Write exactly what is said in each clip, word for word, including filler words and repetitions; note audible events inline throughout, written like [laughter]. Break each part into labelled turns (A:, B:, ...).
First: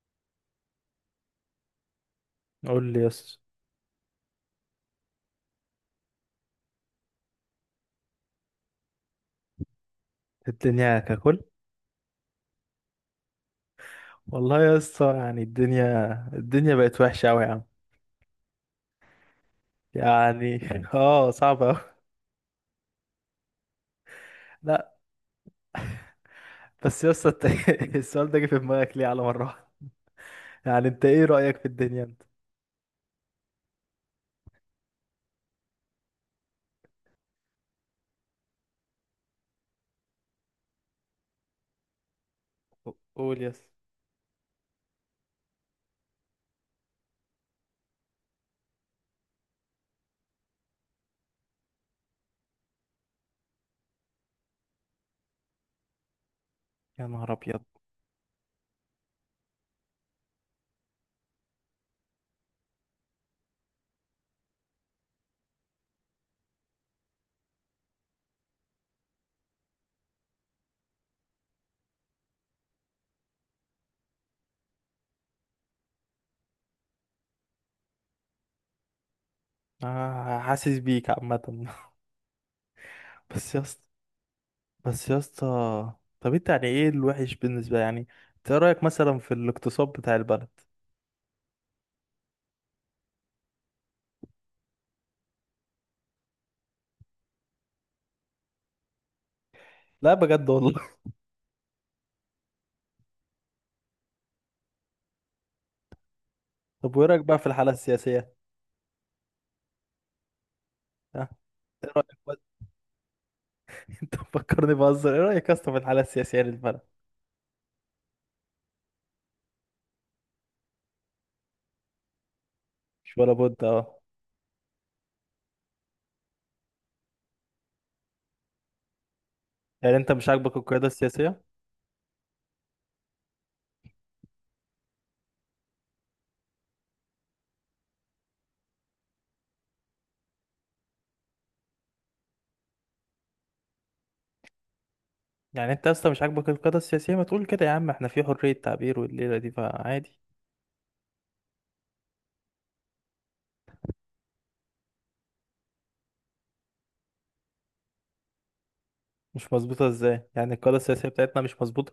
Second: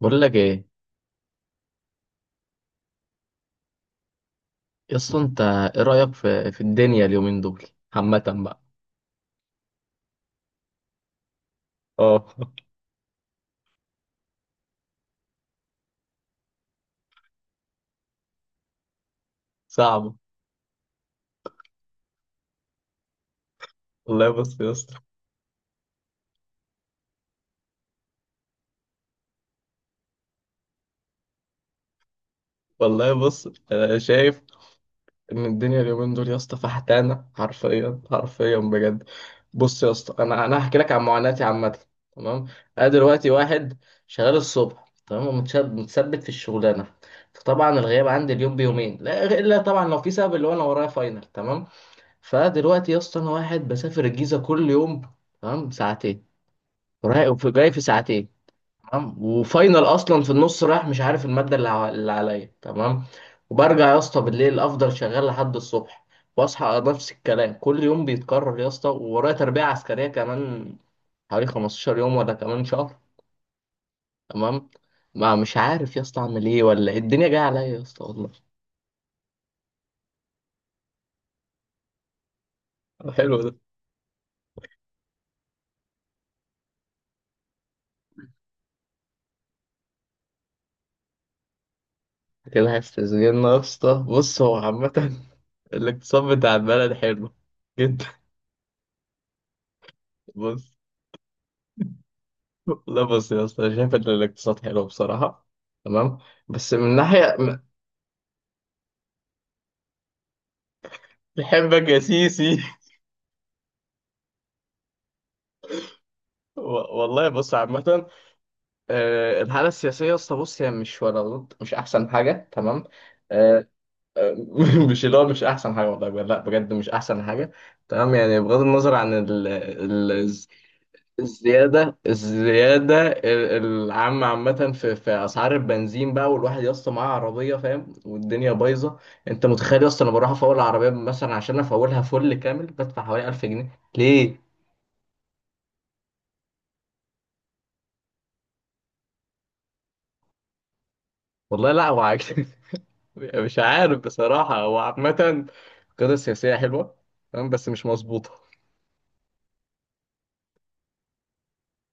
A: بقول لك ايه.
B: قول لي يا اسطى.
A: اصلا انت ايه رايك في في الدنيا اليومين دول عامه بقى.
B: الدنيا ككل.
A: اه. [laughs]
B: والله يا اسطى، يعني الدنيا الدنيا بقت وحشه قوي يا عم.
A: صعبه.
B: يعني [laughs] اه، صعبه قوي.
A: والله بص يا
B: لا،
A: اسطى.
B: بس يا اسطى انت [laughs] السؤال ده جه في دماغك ليه على مره واحدة؟ يعني انت ايه رايك في الدنيا انت؟
A: والله بص انا شايف ان الدنيا اليومين دول يا اسطى فحتانه، حرفيا حرفيا بجد. بص يا اسطى، انا انا هحكي لك عن معاناتي عامه، تمام؟ انا دلوقتي
B: قول يا اسطى.
A: واحد شغال الصبح، تمام، ومتشد- متثبت في الشغلانه. فطبعا الغياب عندي اليوم بيومين لا الا طبعا لو في سبب، اللي هو انا ورايا فاينل، تمام. فدلوقتي يا اسطى انا واحد بسافر الجيزه كل يوم، تمام، ساعتين
B: يا
A: رايح
B: نهار
A: وفي-
B: ابيض.
A: جاي في ساعتين، تمام. وفاينل اصلا في النص، رايح مش عارف الماده اللي ع- اللي عليا، تمام. وبرجع يا اسطى بالليل افضل شغال لحد الصبح، واصحى نفس الكلام كل يوم بيتكرر يا اسطى. وورايا تربيه عسكريه كمان حوالي خمسة عشر يوم ولا كمان شهر، تمام؟ ما مش عارف يا اسطى اعمل ايه ولا إيه. الدنيا جايه عليا يا اسطى والله.
B: آه، حاسس بيك عامه.
A: [laughs]
B: [laughs]
A: حلو
B: بس
A: ده.
B: يا اسطى بس يا اسطى طب انت يعني ايه الوحش بالنسبه يعني؟ انت ايه رايك مثلا في الاقتصاد بتاع البلد؟
A: كده هيستثمرنا يا اسطى. بص هو عامة [laughs] الاقتصاد بتاع البلد حلو جدا.
B: لا،
A: [laughs]
B: بجد والله.
A: بص، لا بص يا اسطى أنا شايف ان الاقتصاد حلو بصراحة، تمام، بس
B: [laughs]
A: من
B: طب وايه رايك
A: ناحية.
B: بقى في الحاله السياسيه؟ ها؟
A: بحبك
B: ايه
A: يا
B: رايك؟
A: سيسي.
B: انت مفكرني بهزر، ايه رأيك اصلا في الحالة السياسية
A: [laughs] و-
B: للبلد؟
A: والله بص عامة، آه، الحالة السياسية يا اسطى بص هي مش ولا ضد، مش أحسن حاجة، تمام.
B: مش ولا بد
A: آه،
B: اه.
A: آه، [laughs] مش اللي هو مش أحسن حاجة والله بجد، لا بجد مش أحسن حاجة، تمام. يعني بغض النظر عن
B: يعني
A: ال،
B: انت مش عاجبك القيادة السياسية؟
A: الزيادة الزيادة ال- العامة عامة في في أسعار البنزين بقى، والواحد يا اسطى معاه عربية فاهم، والدنيا بايظة. أنت متخيل يا اسطى أنا بروح أفول العربية مثلا، عشان أفولها فل كامل بدفع حوالي ألف جنيه؟ ليه؟
B: يعني انت اصلا مش عاجبك القيادة السياسية، ما تقول كده يا عم، احنا في حرية تعبير والليلة دي فعادي.
A: والله لا هو عاجب- [laughs] مش عارف بصراحة. هو عامة القيادة السياسية حلوة، تمام، بس مش مظبوطة.
B: مش مظبوطة ازاي؟ يعني القيادة السياسية بتاعتنا مش مظبوطة؟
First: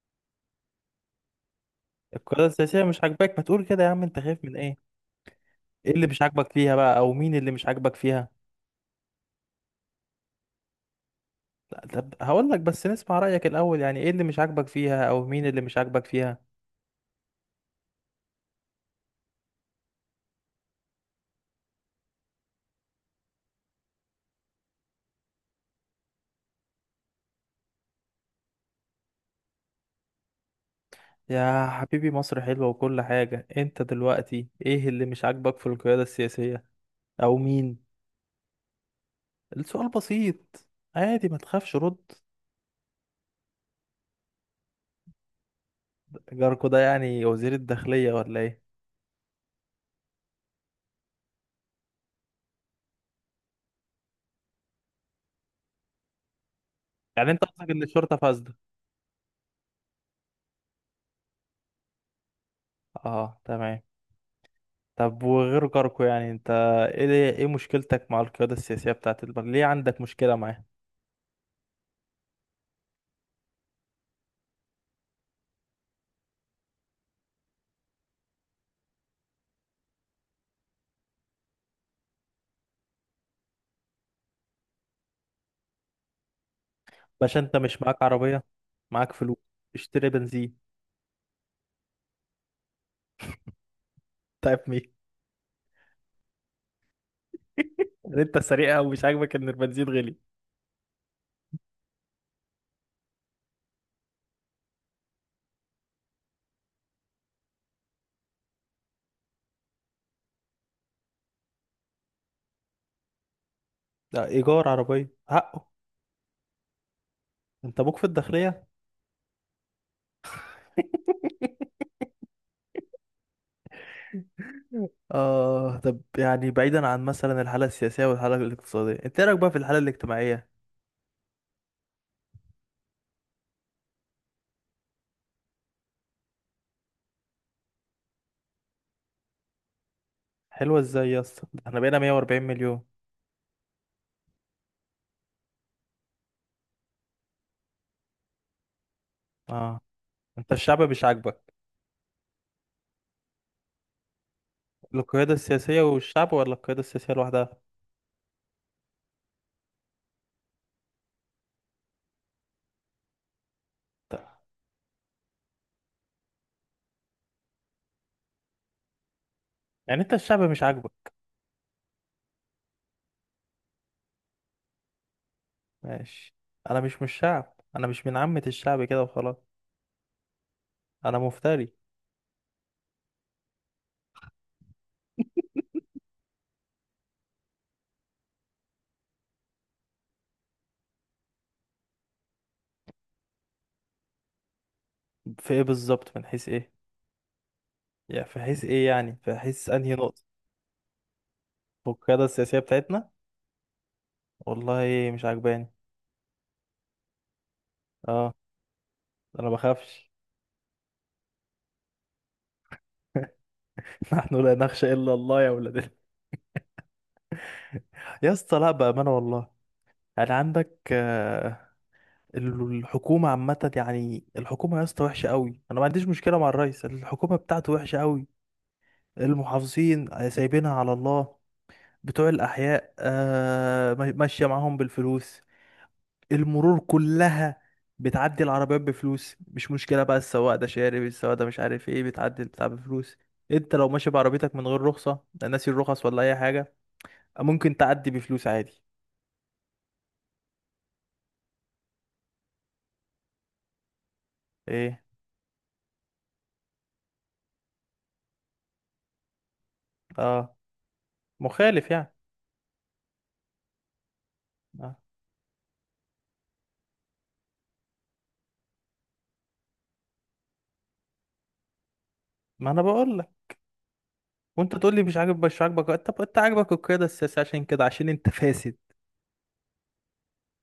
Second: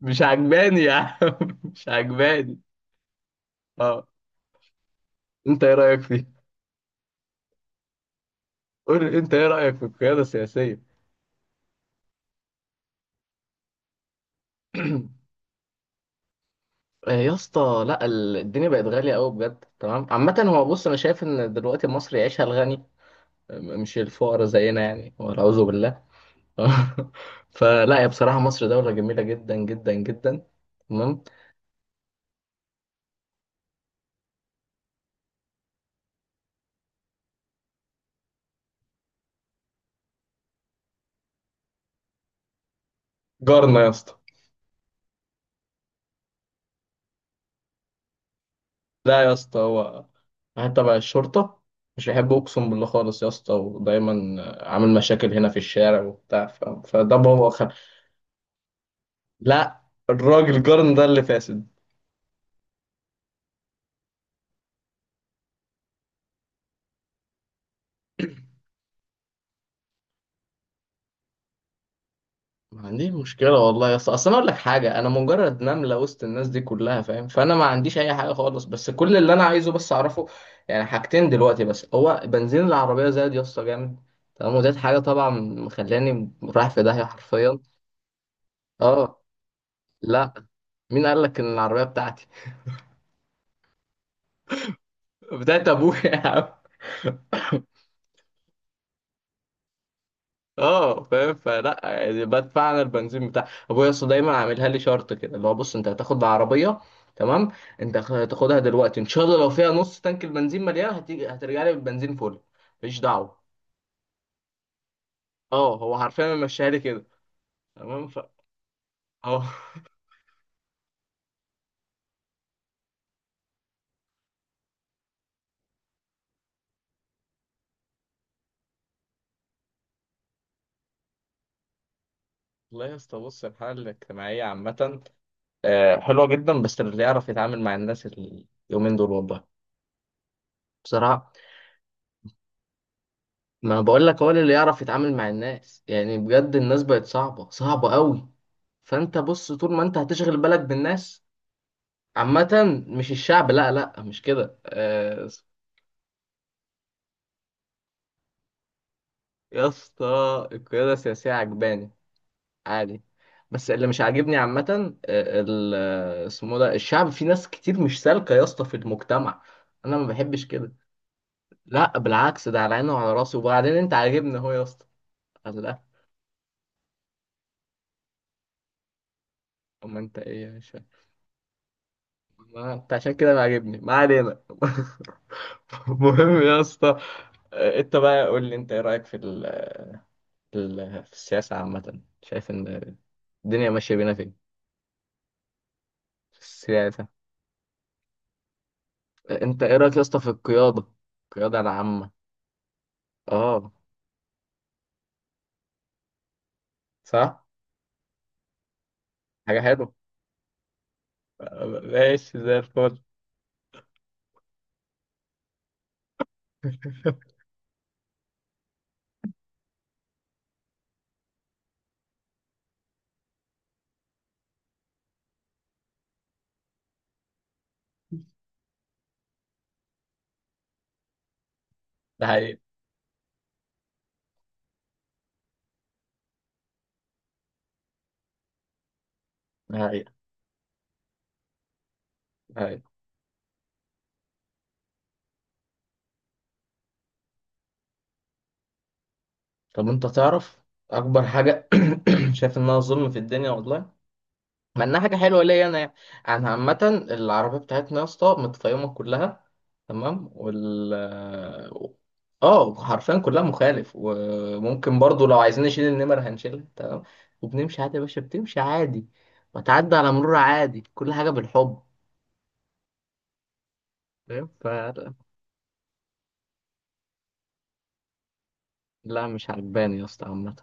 A: مش عجباني يا عم، [laughs] مش
B: القيادة
A: عجباني.
B: السياسية مش عاجباك، ما تقول كده يا عم،
A: أه،
B: انت خايف من ايه؟
A: أنت إيه
B: ايه
A: رأيك
B: اللي مش
A: فيه؟
B: عاجبك فيها بقى، او مين اللي مش عاجبك فيها؟
A: قول لي أنت إيه رأيك في القيادة السياسية؟
B: لا، طب هقول لك، بس نسمع رأيك الاول، يعني ايه اللي مش عاجبك فيها او مين اللي مش عاجبك فيها؟
A: آه، يا اسطى لا، ال- الدنيا بقت غالية قوي بجد، تمام. عامة هو بص أنا شايف إن دلوقتي مصر يعيشها الغني، م- مش الفقراء زينا يعني، والعياذ بالله. [laughs] فلا يا، بصراحة مصر دولة جميلة جدا جدا جدا، تمام.
B: يا حبيبي، مصر حلوة وكل حاجة، انت دلوقتي ايه اللي مش عاجبك في القيادة السياسية؟ او مين؟ السؤال بسيط. عادي، ما تخافش رد.
A: جارنا يا اسطى.
B: جاركو ده يعني وزير الداخلية ولا ايه؟
A: لا يا اسطى، هو واحد تبع الشرطة، مش بيحب أقسم بالله خالص يا اسطى، ودايما عامل مشاكل هنا في الشارع وبتاع. ف... فده
B: يعني انت
A: بابا خل...
B: قصدك ان الشرطة فاسدة؟
A: لا، الراجل جارنا ده اللي فاسد.
B: اه، تمام. طب وغير جاركو، يعني انت ايه ايه مشكلتك مع القيادة السياسية بتاعت البلد؟ ليه عندك مشكلة معاه؟
A: ما عنديش مشكلة والله يا اسطى. اصل انا اقول لك حاجة، انا مجرد نملة وسط الناس دي كلها فاهم، فانا ما عنديش اي حاجة خالص. بس كل اللي انا عايزه بس اعرفه، يعني حاجتين دلوقتي بس. هو بنزين العربية زاد يا اسطى جامد، تمام. وديت حاجة طبعا مخلاني رايح في داهية
B: باشا انت
A: حرفيا.
B: مش معاك عربية؟ معاك
A: اه.
B: فلوس، اشتري
A: لا،
B: بنزين.
A: مين قال لك ان العربية بتاعتي؟
B: [laughs] طيب مين؟
A: [laughs] بتاعت ابويا يا عم. [laughs]
B: يعني انت سريع أوي، مش عاجبك ان البنزين غلي؟
A: اه فاهم. فلا يعني بدفع انا البنزين بتاع ابويا. اصل دايما عاملها لي شرط كده، اللي هو بص انت هتاخد العربيه، تمام، انت خ- هتاخدها دلوقتي ان شاء الله، لو فيها نص تانك البنزين مليان هتيجي هترجع لي بالبنزين فل، مفيش دعوه.
B: ده ايجار عربية حقه.
A: اه هو حرفيا ماشيها لي كده،
B: انت ابوك في
A: تمام. ف،
B: الداخلية.
A: اه.
B: آه، طب يعني بعيدا عن مثلا الحالة السياسية والحالة الاقتصادية، انت إيه رأيك بقى في الحالة الاجتماعية؟
A: [laughs] والله يا اسطى بص الحاله الاجتماعيه عامه، آه، حلوه جدا، بس اللي يعرف يتعامل مع الناس اليومين دول والله.
B: حلوة ازاي يا
A: بصراحه
B: اسطى؟ ده احنا بقينا مئة واربعين مليون.
A: ما بقول لك، هو اللي يعرف يتعامل مع الناس يعني بجد، الناس بقت صعبة صعبة قوي. فانت بص طول
B: اه،
A: ما انت هتشغل
B: انت
A: بالك
B: الشعب مش
A: بالناس.
B: عاجبك؟
A: عامة مش الشعب، لا لا مش كده، آه،
B: القيادة السياسية والشعب، ولا القيادة السياسية لوحدها؟
A: يا اسطى القيادة السياسية عجباني، عادي. بس اللي مش
B: طب،
A: عاجبني عامة، آه، ال، آه، اسمه ده الشعب. في ناس كتير مش سالكة يا اسطى في المجتمع، انا
B: يعني
A: ما
B: انت الشعب
A: بحبش
B: مش
A: كده.
B: عاجبك؟
A: لا بالعكس، ده على عيني وعلى راسي. وبعدين انت عاجبني اهو يا اسطى، قال لا.
B: ماشي. انا مش من الشعب، انا مش من عامة الشعب كده وخلاص.
A: اما انت ايه يا.
B: انا مفتري.
A: ما انت عشان كده ما عاجبني، ما علينا. [laughs] مهم يا اسطى، آه، انت بقى قول لي انت ايه رايك في ال... في ال... في السياسه عامه، شايف ان الدنيا ماشيه بينا فين؟
B: في ايه بالظبط؟ من
A: في
B: حيث ايه؟
A: السياسه،
B: يعني في حيث ايه، يعني في
A: آه، انت
B: حيث
A: ايه
B: انهي
A: رايك يا اسطى
B: نقطة؟
A: في القياده، القياده العامه؟
B: والقيادة السياسية بتاعتنا؟
A: اه
B: والله مش عاجباني.
A: صح.
B: اه. انا
A: حاجه حلوه،
B: بخافش.
A: آه، ماشي زي الفل.
B: [laughs] [laughs] نحن لا نخشى إلا الله يا ولاد ال-
A: [laughs]
B: يا اسطى، لا بأمانة والله. يعني عندك آه، الحكومة عامة، يعني الحكومة يا اسطى وحشة قوي، أنا ما عنديش مشكلة مع الرئيس، الحكومة بتاعته وحشة قوي. المحافظين آه، سايبينها على الله.
A: ده
B: بتوع
A: حقيقي.
B: الأحياء آه، ما- ماشية معاهم بالفلوس. المرور كلها بتعدي العربيات بفلوس، مش
A: ده
B: مشكلة
A: حقيقي.
B: بقى، السواق ده شارب، السواق ده مش عارف ايه، بتعدي
A: ده
B: البتاع
A: حقيقي.
B: بفلوس. انت لو ماشي بعربيتك من غير رخصة، لا ناسي الرخص ولا أي حاجة، ممكن تعدي بفلوس عادي.
A: طب انت تعرف اكبر حاجه [clears throat] شايف انها ظلم في الدنيا والله، مع انها
B: ايه؟
A: حاجه حلوه ليا انا يعني. انا عامه العربيه بتاعتنا يا اسطى متطيمه كلها، تمام.
B: اه،
A: وال،
B: مخالف يعني؟
A: اه حرفيا كلها مخالف.
B: آه.
A: وممكن برضو لو عايزين نشيل النمر هنشيلها، تمام، وبنمشي عادي يا باشا. بتمشي عادي، وتعدي على مرور عادي، كل حاجه بالحب،
B: ما انا بقول لك.
A: فاهم؟ ف،
B: وانت تقول لي مش عاجب مش عاجبك، طب انت عاجبك القياده السياسيه عشان كده، عشان انت فاسد؟
A: لا مش عجباني يا اسطى عامه.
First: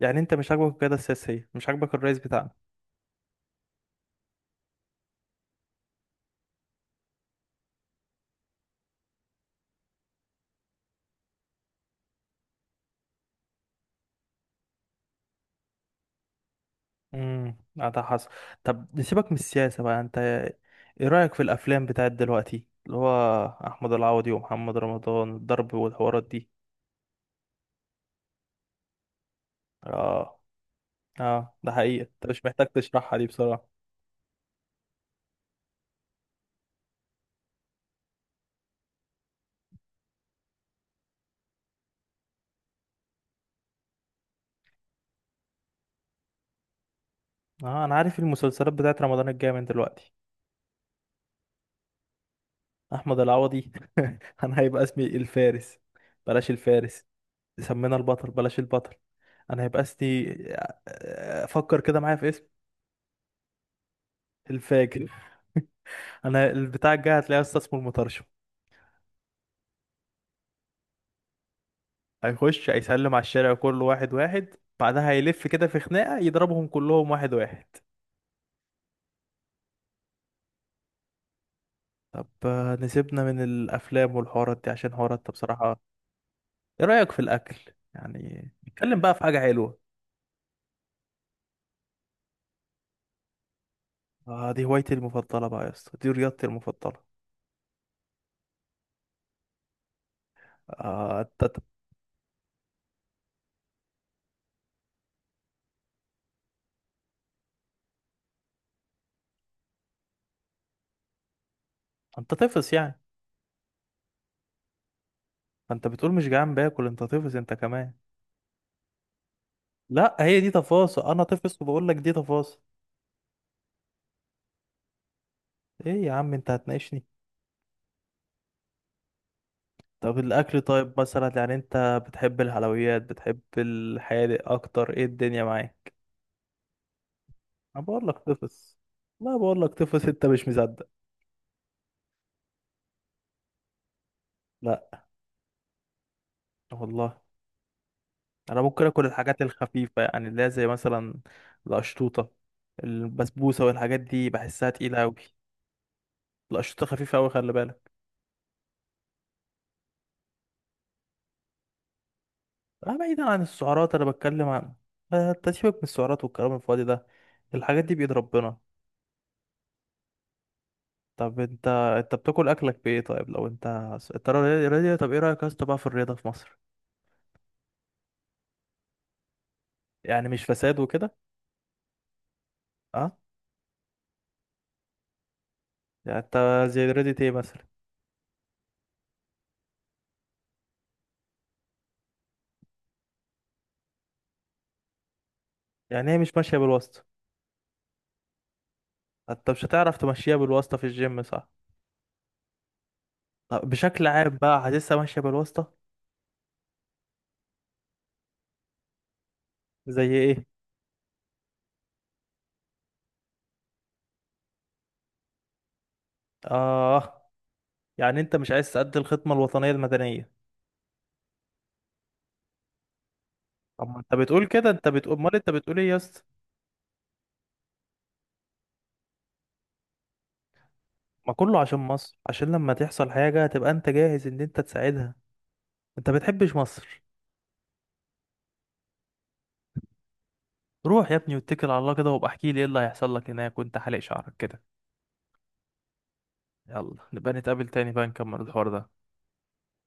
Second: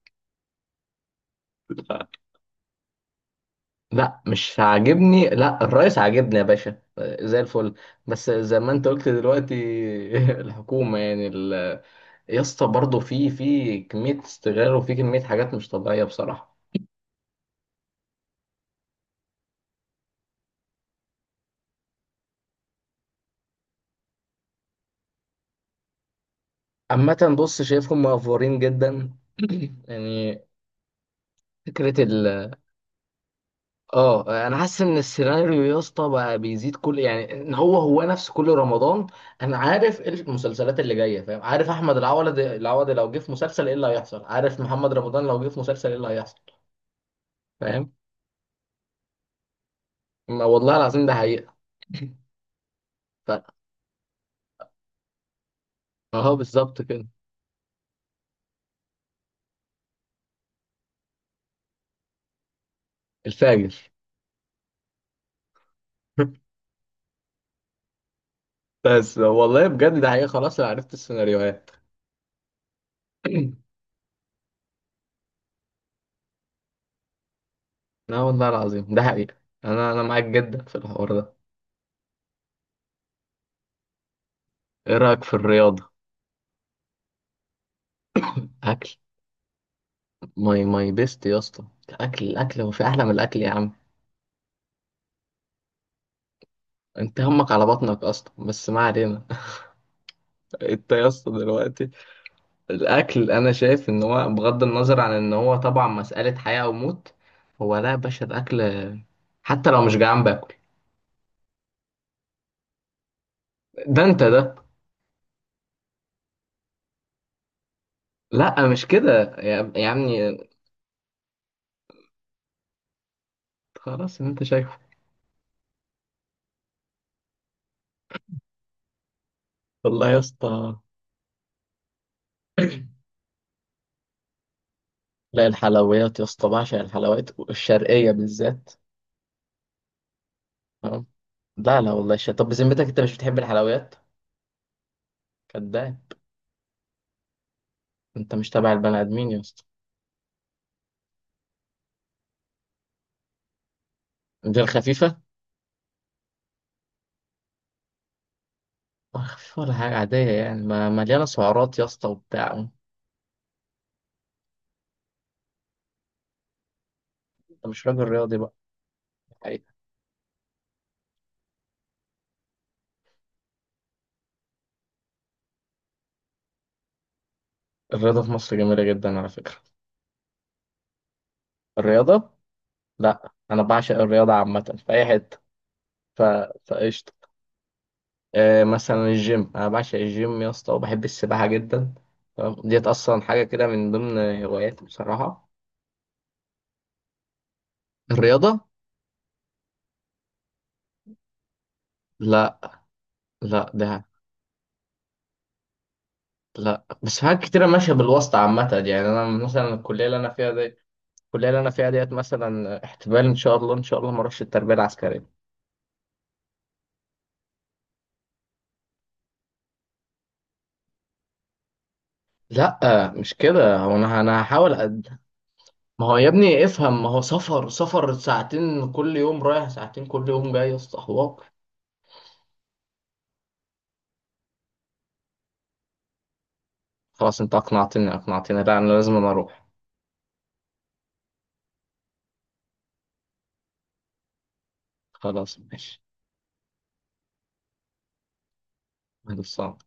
B: يعني انت مش عاجبك القياده السياسيه؟ مش عاجبك
A: لا،
B: الرئيس بتاعنا؟
A: لا، مش عاجبني. لا، الرئيس عاجبني يا باشا، آه، زي الفل، بس زي ما انت قلت دلوقتي، [laughs] الحكومه يعني يا اسطى برضه في في كمية استغلال، وفي كمية حاجات مش طبيعية بصراحة.
B: امم ده حصل. طب نسيبك من السياسه بقى، انت ايه رايك في الافلام بتاعت دلوقتي، اللي هو احمد العوضي ومحمد رمضان، الضرب والحوارات دي؟
A: عامة بص شايفهم مأفورين جدا. [clears throat] يعني
B: اه. اه، ده
A: فكرة
B: حقيقه، انت
A: ال،
B: مش محتاج تشرحها دي بصراحه.
A: اه انا حاسس ان السيناريو يا اسطى بقى بيزيد كل، يعني ان هو هو نفس كل رمضان. انا عارف إيه المسلسلات اللي جاية، فاهم؟ عارف احمد العوض العوضي لو جه في مسلسل ايه اللي هيحصل، عارف محمد رمضان لو جه في مسلسل ايه اللي هيحصل،
B: اه،
A: فاهم؟
B: انا عارف المسلسلات بتاعت رمضان الجايه من دلوقتي.
A: ما والله العظيم ده حقيقة.
B: احمد
A: ف...
B: العوضي. [laughs] انا هيبقى اسمي الفارس.
A: اهو
B: بلاش
A: بالظبط
B: الفارس،
A: كده.
B: سمينا البطل. بلاش البطل، انا هيبقى اسمي [laughs] فكر كده معايا في اسم.
A: الفاجر.
B: الفاجر. [laughs] انا
A: [laughs]
B: البتاع الجاي هتلاقيه اصلا اسمه المطرشم.
A: بس والله بجد ده حقيقة، خلاص انا عرفت السيناريوهات.
B: هيخش هيسلم على الشارع كله واحد واحد. بعدها هيلف كده في خناقة يضربهم كلهم واحد واحد.
A: لا والله العظيم ده حقيقة، انا انا معاك جدا في الحوار ده.
B: طب آه، نسيبنا من الافلام والحوارات دي، عشان
A: ايه
B: حوارات
A: رأيك
B: ده
A: في
B: بصراحة.
A: الرياضة؟
B: ايه رأيك في الاكل، يعني
A: اكل،
B: نتكلم بقى في حاجة حلوة.
A: ماي ماي بيست يا اسطى، الاكل الاكل. هو في احلى من الاكل يا عم؟
B: آه، دي هوايتي المفضلة بقى يا اسطى، دي رياضتي المفضلة.
A: انت همك على بطنك اصلا، بس ما علينا. [laughs] انت يا
B: آه،
A: اسطى
B: انت
A: دلوقتي الاكل، انا شايف ان هو بغض النظر عن ان هو طبعا مسألة حياة او موت، هو لا يا باشا الاكل حتى لو مش جعان باكل.
B: انت طفس يعني.
A: ده انت ده.
B: انت بتقول مش جعان باكل، انت طفس انت كمان.
A: لا مش كده يا، يا
B: لا،
A: عمي.
B: هي دي تفاصيل. انا طفس وبقول لك دي تفاصيل.
A: خلاص اللي انت شايفه.
B: ايه يا عم، انت هتناقشني؟
A: والله يا
B: طب الاكل،
A: اسطى
B: طيب مثلا يعني انت بتحب الحلويات، بتحب الحادق اكتر، ايه الدنيا
A: لا،
B: معاك؟
A: الحلويات يا اسطى بعشق الحلويات
B: انا بقول
A: الشرقية
B: لك
A: بالذات،
B: طفس. لا، بقول لك طفس انت مش مصدق.
A: تمام. لا لا والله الشرقية. طب بذمتك انت مش بتحب الحلويات؟
B: لا.
A: كداب.
B: والله.
A: انت مش
B: انا
A: تبع
B: ممكن
A: البني
B: اكل
A: ادمين يا
B: الحاجات
A: اسطى.
B: الخفيفه، يعني اللي هي زي مثلا القشطوطه، البسبوسه، والحاجات دي
A: دي
B: بحسها تقيله قوي.
A: الخفيفة؟
B: القشطوطه خفيفه قوي، خلي بالك.
A: ولا خفيفة ولا حاجة عادية، يعني ما مليانة سعرات يا اسطى وبتاع.
B: اه، بعيدا عن السعرات، انا بتكلم عن آه، انت سيبك من السعرات والكلام الفاضي ده.
A: انت
B: الحاجات
A: مش
B: دي
A: راجل
B: بإيد
A: رياضي بقى؟
B: ربنا.
A: الحقيقة.
B: طب انت انت بتاكل اكلك بايه؟ طيب لو انت، انت رياضي رياضي، طب ايه رأيك يا اسطى بقى في الرياضة في مصر؟
A: الرياضة في مصر جميلة جدا على فكرة.
B: يعني مش فساد وكده؟
A: الرياضة،
B: اه.
A: لا انا بعشق الرياضة عامة في اي حتة.
B: يعني
A: ف...
B: انت زي
A: فقشطة.
B: رياضة ايه مثلا؟
A: آه مثلا الجيم، انا بعشق الجيم يا اسطى، وبحب السباحة جدا، تمام؟ ديت اصلا حاجة كده من ضمن هواياتي بصراحة.
B: يعني هي مش ماشية بالواسطة؟
A: الرياضة،
B: انت مش هتعرف تمشيها بالواسطة في الجيم، صح؟
A: لا. لا
B: طب
A: ده.
B: بشكل عام بقى، حاسسها ماشية بالواسطة؟
A: لا بس حاجات كتيرة ماشية بالواسطة عامة. يعني أنا مثلا
B: زي
A: الكلية اللي أنا
B: ايه؟
A: فيها دي، الكلية اللي أنا فيها ديت مثلا احتمال إن شاء الله إن شاء الله ما أروحش التربية العسكرية.
B: اه. يعني انت مش عايز تأدي الخدمة الوطنية المدنية؟
A: لا مش كده،
B: طب
A: هو
B: ما انت
A: أنا أنا
B: بتقول كده،
A: هحاول
B: انت بتقول
A: قد،
B: امال، انت بتقول ايه يا
A: ما هو
B: اسطى؟
A: يا ابني افهم، ما هو سفر سفر ساعتين كل يوم رايح، ساعتين كل يوم جاي يا اسطى
B: ما
A: حوار.
B: كله عشان مصر، عشان لما تحصل حاجة تبقى انت جاهز ان انت تساعدها. انت بتحبش مصر؟
A: خلاص أنت أقنعتني أقنعتني، لا أنا لازم، أنا أروح.
B: روح يا ابني واتكل على الله كده، وابقى احكي لي ايه اللي هيحصل لك هناك وانت حالق شعرك كده.
A: خلاص ماشي.
B: يلا نبقى نتقابل تاني بقى نكمل الحوار ده.
A: خلاص.